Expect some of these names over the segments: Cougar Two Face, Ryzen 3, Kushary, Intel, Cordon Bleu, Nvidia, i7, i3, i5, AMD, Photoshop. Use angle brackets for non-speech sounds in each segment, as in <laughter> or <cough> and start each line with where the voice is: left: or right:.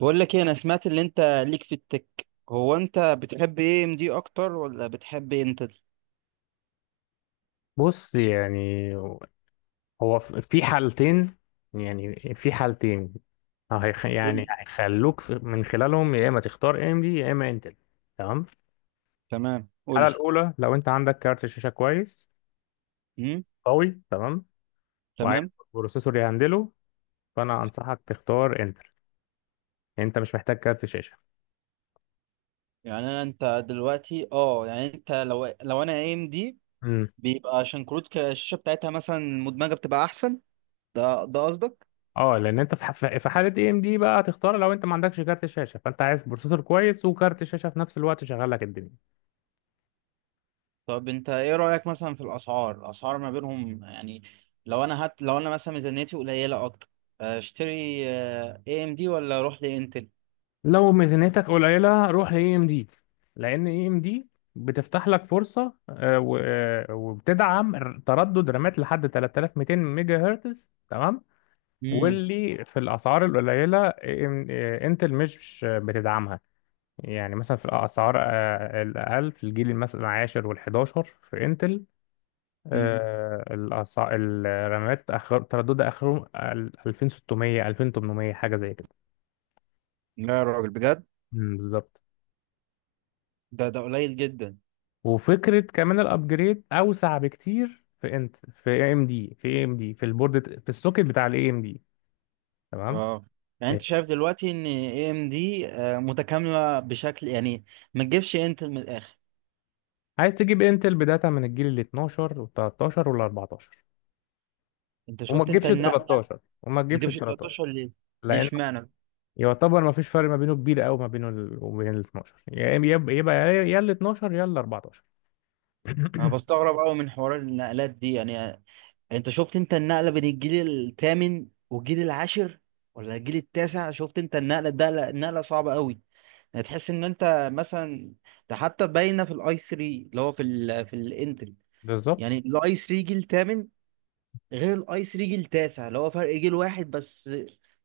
right: بقول لك ايه، انا سمعت اللي انت ليك في التك. هو انت بتحب ايه، ام دي اكتر ولا بتحب انتل؟
left: بص، يعني هو في حالتين، يعني في حالتين،
right: قول
left: يعني
right: لي.
left: هيخلوك من خلالهم يا اما تختار ام دي يا اما انتل. تمام.
right: تمام، قول
left: الحاله
right: لي.
left: الاولى، لو انت عندك كارت شاشه كويس
right: امم.
left: قوي تمام وعايز
right: تمام.
left: بروسيسور يهندله، فانا انصحك تختار انتل، انت مش محتاج كارت شاشه.
right: يعني انا انت دلوقتي، يعني انت لو انا ام دي،
left: امم،
right: بيبقى عشان كروت الشاشه بتاعتها مثلا مدمجه بتبقى احسن. ده قصدك؟
left: اه، لان انت في حاله اي ام دي بقى هتختار، لو انت ما عندكش كارت شاشه فانت عايز بروسيسور كويس وكارت شاشه في نفس الوقت شغال لك الدنيا.
right: طب انت ايه رايك مثلا في الاسعار ما بينهم يعني؟ لو انا مثلا ميزانيتي قليله اكتر، اشتري اي ام دي ولا اروح لانتل؟
left: لو ميزانيتك قليلة روح ل AMD، لأن AMD بتفتح لك فرصة وبتدعم تردد رامات لحد 3200 ميجا هرتز. تمام.
right: امم.
left: واللي في الأسعار القليلة انتل مش بتدعمها، يعني مثلا في الأسعار الأقل في الجيل مثلا العاشر والحداشر في انتل،
right: امم.
left: آه، الرامات آخر ترددها آخرهم 2600 2800، حاجة زي كده.
right: لا يا راجل، بجد؟
left: مم، بالظبط.
right: ده قليل جدا.
left: وفكره كمان، الابجريد اوسع بكتير في انت، في اي ام دي، في البورد في السوكت بتاع الاي ام دي. تمام.
right: اه، يعني انت
left: آه،
right: شايف دلوقتي ان اي ام دي متكامله بشكل يعني؟ ما تجيبش انت من الاخر؟
left: عايز تجيب انتل بداتا من الجيل ال 12 وال 13 وال 14،
right: انت
left: وما
right: شفت انت
left: تجيبش ال
right: النقله.
left: 13 وما
right: ما
left: تجيبش ال
right: تجيبش
left: 13،
right: 13 ليه؟ ليه
left: لان
right: اشمعنى؟
left: يعتبر ما فيش فرق ما بينه كبير قوي، ما بينه وبين ال 12، يبقى يا ال 12 يا ال 14.
right: انا
left: <coughs>
right: بستغرب قوي من حوار النقلات دي يعني. انت شفت انت النقله بين الجيل الثامن والجيل العاشر ولا الجيل التاسع؟ شفت انت النقله؟ ده لا، النقله صعبه قوي. يعني تحس ان انت مثلا، ده حتى باينه في الاي 3، اللي هو في الانتري.
left: بالظبط،
right: يعني الاي 3 جيل ثامن، غير الاي 3 جيل تاسع، اللي هو فرق جيل واحد بس،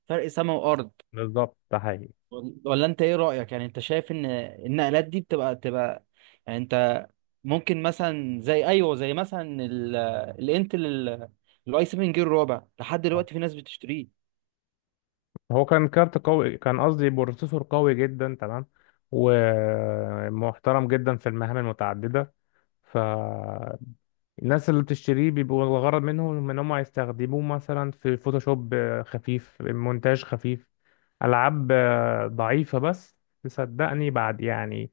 right: فرق سما وارض.
left: بالظبط، ده حقيقي.
right: ولا انت ايه رأيك؟ يعني انت شايف ان النقلات دي بتبقى يعني. انت ممكن مثلا، زي ايوه، زي مثلا الانتل، الاي 7 جيل رابع لحد دلوقتي في ناس بتشتريه.
left: هو كان كارت قوي، كان قصدي بروسيسور قوي جدا تمام، ومحترم جدا في المهام المتعددة، ف الناس اللي بتشتريه بيبقوا الغرض منهم ان هم يستخدموه مثلا في فوتوشوب خفيف، مونتاج خفيف، العاب ضعيفة بس. تصدقني، بعد يعني،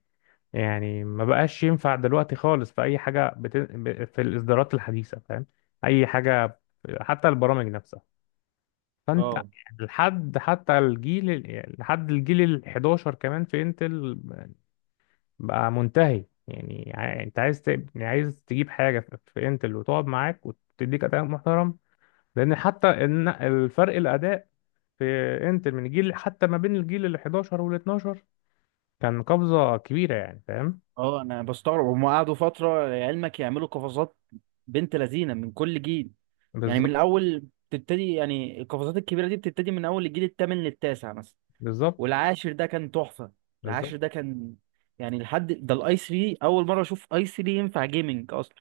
left: يعني ما بقاش ينفع دلوقتي خالص في اي حاجة في الاصدارات الحديثة، فاهم، اي حاجة حتى البرامج نفسها. فانت
right: اه.
left: لحد الجيل ال 11 كمان في انتل بقى منتهي، يعني انت عايز يعني عايز تجيب حاجه في في انتل وتقعد معاك وتديك اداء محترم، لان حتى الفرق الاداء في انتل من جيل، حتى ما بين الجيل ال 11 وال 12 كان قفزه كبيره، يعني فاهم.
right: اه، انا بستغرب، هم قعدوا فترة لعلمك يعملوا قفزات بنت لذينة من كل جيل. يعني من
left: بالظبط،
right: الاول بتبتدي، يعني القفزات الكبيرة دي بتبتدي من اول الجيل الثامن للتاسع مثلا.
left: بالظبط،
right: والعاشر ده كان تحفه. العاشر
left: بالظبط،
right: ده كان، يعني لحد ده الاي 3 اول مره اشوف اي 3 ينفع جيمنج اصلا.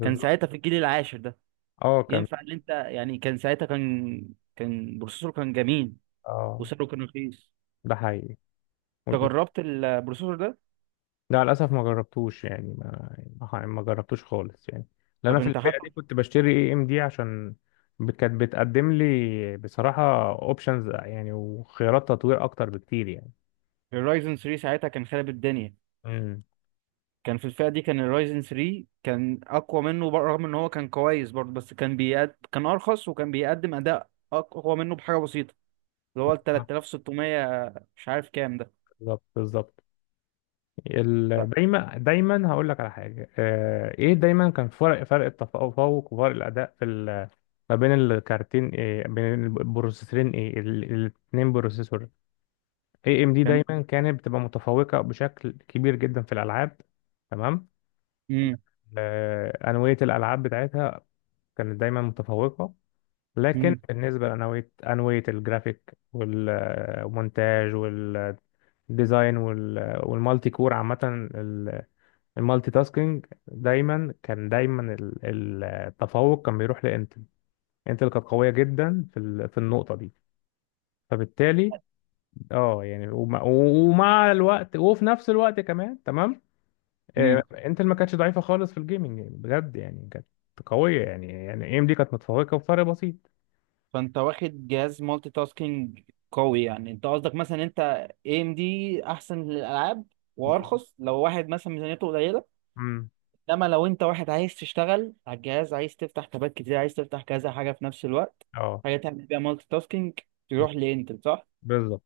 right: كان ساعتها في الجيل العاشر ده
left: اه كان،
right: ينفع ان انت، يعني كان ساعتها كان بروسيسور، كان جميل.
left: اه،
right: وسعره كان رخيص.
left: ده حقيقي.
right: انت جربت البروسيسور ده؟
left: لا للاسف ما جربتوش، يعني ما جربتوش خالص يعني، لأن انا
right: طب
left: في
right: انت
left: الفئه
right: حتى
left: دي كنت بشتري اي ام دي عشان كانت بتقدم لي بصراحه اوبشنز، يعني وخيارات تطوير اكتر بكتير يعني.
right: الرايزن 3 ساعتها كان خارب الدنيا.
left: امم.
right: كان في الفئه دي كان الرايزن 3 كان اقوى منه رغم ان هو كان كويس برضه، بس كان ارخص وكان بيقدم اداء اقوى منه بحاجه بسيطه. اللي هو ال 3600، مش عارف كام ده.
left: بالظبط. بالظبط.
right: ف-
left: دايما دايما هقول لك على حاجه، ايه، دايما كان فرق، التفوق وفرق الاداء ما بين الكارتين، إيه، بين البروسيسورين، ايه، الاتنين بروسيسور. اي ام دي
right: كان
left: دايما كانت بتبقى متفوقه بشكل كبير جدا في الالعاب، تمام.
right: امم،
left: انويه الالعاب بتاعتها كانت دايما متفوقه، لكن
right: امم،
left: بالنسبه لانويه، الجرافيك والمونتاج والديزاين والمالتي كور عامه، ال- المالتي تاسكينج دايما كان، التفوق كان بيروح لانتل. انتل كانت قويه جدا في النقطه دي، فبالتالي اه يعني، ومع الوقت، وفي نفس الوقت كمان، تمام.
right: امم.
left: انتل ما كانتش ضعيفه خالص في الجيمنج يعني، بجد يعني كانت قويه يعني، اي ام دي كانت متفوقه بفرق بسيط.
right: فانت واخد جهاز مالتي تاسكينج قوي، يعني انت قصدك مثلا، انت اي ام دي احسن للالعاب
left: بالظبط.
right: وارخص لو واحد مثلا ميزانيته قليله.
left: امم.
right: انما لو انت واحد عايز تشتغل على الجهاز، عايز تفتح تابات كتير، عايز تفتح كذا حاجه في نفس الوقت،
left: اه،
right: حاجه تعمل بيها مالتي تاسكينج، تروح لانتل، صح؟
left: بالظبط.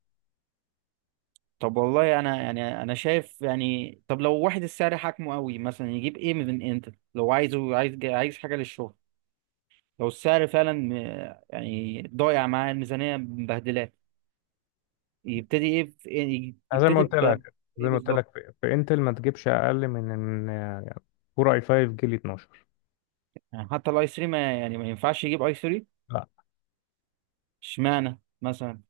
right: طب والله انا يعني، انا شايف يعني، طب لو واحد السعر حاكمه قوي، مثلا يجيب ايه من انتل لو عايزه، عايز حاجه للشغل؟ لو السعر فعلا يعني ضايع معاه الميزانية، مبهدلاه، يبتدي ايه في؟ يبتدي ب
left: زي
right: ايه
left: ما قلت
right: بالظبط؟
left: لك، في انتل ما تجيبش اقل من ان كور اي 5 جيل 12،
right: يعني حتى الاي 3، ما يعني ما ينفعش يجيب اي 3 اشمعنى مثلا؟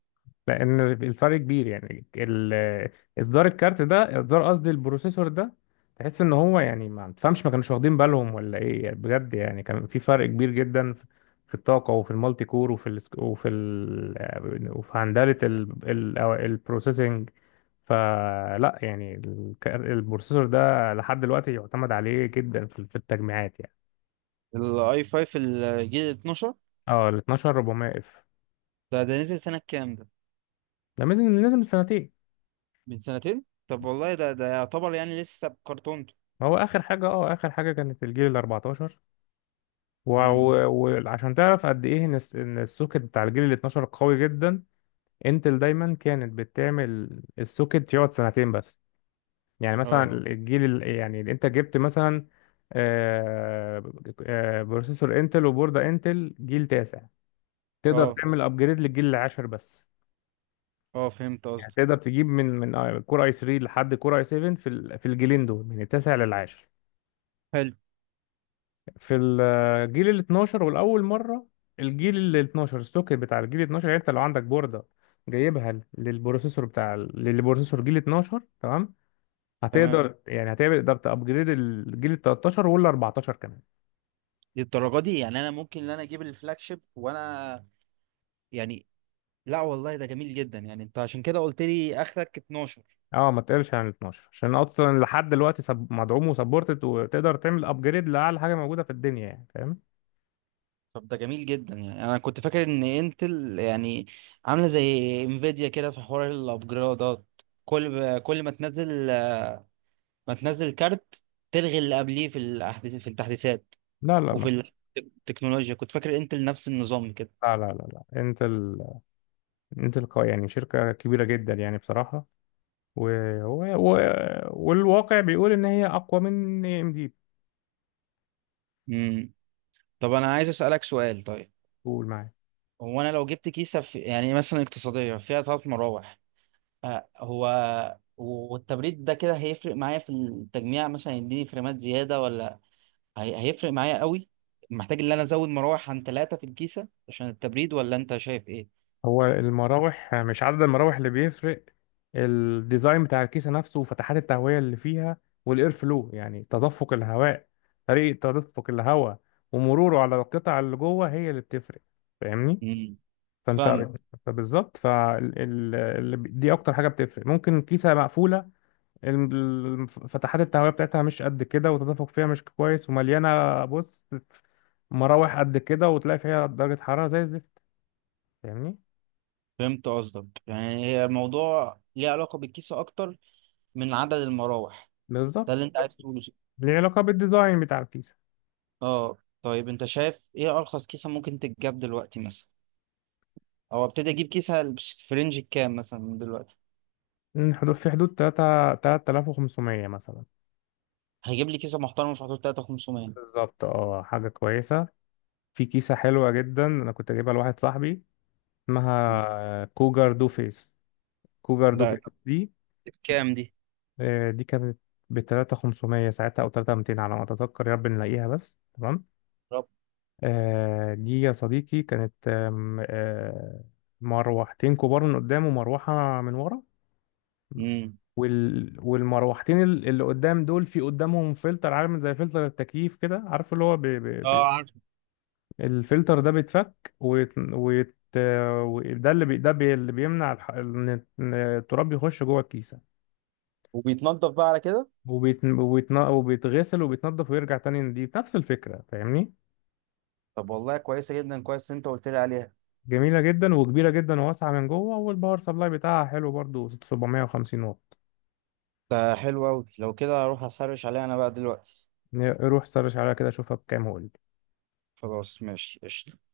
left: لان الفرق كبير، يعني اصدار الكارت ده، اصدار قصدي البروسيسور ده، تحس ان هو، يعني ما تفهمش، ما كانوش واخدين بالهم ولا ايه، يعني بجد يعني كان في فرق كبير جدا في في الطاقه وفي المالتي كور وفي ال، وفي هندله أو البروسيسنج. فلا يعني، البروسيسور ده لحد دلوقتي يعتمد عليه جدا في في التجميعات يعني.
right: الاي 5 الجيل 12،
left: اه، ال 12400 اف،
right: ده نزل سنة كام ده؟
left: ده لازم سنتين.
right: من سنتين؟ طب والله ده يعتبر يعني لسه بكرتونته.
left: ما هو اخر حاجه، اه، اخر حاجه كانت الجيل ال 14،
right: مم.
left: وعشان تعرف قد ايه ان إن السوكت بتاع الجيل ال 12 قوي جدا، انتل دايما كانت بتعمل السوكت يقعد سنتين بس، يعني مثلا
right: اه.
left: يعني اللي انت جبت مثلا، آه، بروسيسور انتل وبوردة انتل جيل تاسع، تقدر
right: اه،
left: تعمل ابجريد للجيل العاشر بس،
right: اه، فهمت
left: يعني
right: قصدي.
left: تقدر تجيب من كور اي 3 لحد كور اي 7 في الجيلين دول من التاسع للعاشر.
right: حلو.
left: في الجيل ال 12 والاول مره، الجيل ال 12، السوكت بتاع الجيل ال 12، يعني انت لو عندك بورده جايبها للبروسيسور للبروسيسور جيل 12، تمام،
right: تمام.
left: هتقدر تمام، يعني هتقدر تابجريد الجيل ال 13 وال 14 كمان.
right: للدرجة دي؟ يعني انا ممكن ان انا اجيب الفلاج شيب وانا يعني. لا والله ده جميل جدا، يعني انت عشان كده قلت لي اخرك 12.
left: اه، ما تقلش عن ال 12، عشان اصلا لحد دلوقتي مدعوم وسبورتد، وتقدر تعمل ابجريد لاعلى حاجه موجوده في الدنيا، يعني فاهم.
right: طب ده جميل جدا، يعني انا كنت فاكر ان انتل يعني عامله زي انفيديا كده في حوار الابجرادات. كل ما تنزل كارت تلغي اللي قبليه في الاحداث، في التحديثات
left: لا لا ما
right: وفي التكنولوجيا. كنت فاكر انتل نفس النظام كده.
left: لا، لا، لا، لا. انت يعني شركه كبيره جدا يعني بصراحه، و... و... و... والواقع بيقول ان هي اقوى من اي ام دي.
right: امم. طب انا عايز اسالك سؤال، طيب
left: بتقول معايا.
right: هو انا لو جبت كيسه، في يعني مثلا اقتصاديه فيها 3 مراوح، هو والتبريد ده كده هيفرق معايا في التجميع مثلا، يديني فريمات زيادة ولا؟ هيفرق معايا قوي؟ محتاج ان انا ازود مراوح عن 3 في الكيسة عشان التبريد، ولا انت شايف ايه؟
left: هو المراوح، مش عدد المراوح اللي بيفرق، الديزاين بتاع الكيسه نفسه وفتحات التهويه اللي فيها، والاير فلو، يعني تدفق الهواء، طريقه تدفق الهواء ومروره على القطع اللي جوه، هي اللي بتفرق، فاهمني.
right: امم.
left: فانت
right: فاهمك.
left: اه، فبالظبط، دي اكتر حاجه بتفرق. ممكن كيسه مقفوله فتحات التهويه بتاعتها مش قد كده وتدفق فيها مش كويس، ومليانه، بص، مراوح قد كده، وتلاقي فيها درجة حرارة زي الزفت، فاهمني.
right: فهمت قصدك، يعني هي الموضوع ليه علاقة بالكيسة اكتر من عدد المراوح. ده
left: بالظبط،
right: اللي انت عايز تقوله.
left: ليه علاقة بالديزاين بتاع الكيسة.
right: اه، طيب انت شايف ايه ارخص كيسة ممكن تتجاب دلوقتي مثلا، او ابتدي اجيب كيسة في رينج كام مثلا من دلوقتي؟
left: إن حدود في حدود تلاتة، 3500 مثلا.
right: هيجيب لي كيسة محترمة في حدود 3500؟
left: بالظبط، اه حاجة كويسة، في كيسة حلوة جدا أنا كنت جايبها لواحد صاحبي، اسمها كوجر دو فيس، كوجر دو فيس
right: ده
left: دي.
right: بكام دي؟
left: دي كانت ب 3500 ساعتها، أو 3200 على ما أتذكر، يا رب نلاقيها بس، تمام.
right: رب.
left: دي يا صديقي كانت آم، آه، مروحتين كبار من قدام ومروحة من ورا،
right: امم.
left: والمروحتين اللي قدام دول، في قدامهم فلتر عامل زي فلتر التكييف كده، عارف اللي هو
right: اه، عارف.
left: الفلتر ده بيتفك وده اللي بي... ده بي... اللي بيمنع إن التراب يخش جوه الكيسة،
right: وبيتنضف بقى على كده؟
left: وبيتغسل وبيتنضف ويرجع تاني نضيف، نفس الفكرة، فاهمني.
right: طب والله كويسه جدا، كويس إن انت قلت لي عليها.
left: جميلة جدا وكبيرة جدا وواسعة من جوه، والباور سبلاي بتاعها حلو برضو 750 واط.
right: ده حلو قوي، لو كده هروح اسرش عليها انا بقى دلوقتي.
left: روح سرش عليها كده، شوفها بكام هو.
right: خلاص، ماشي، قشطة.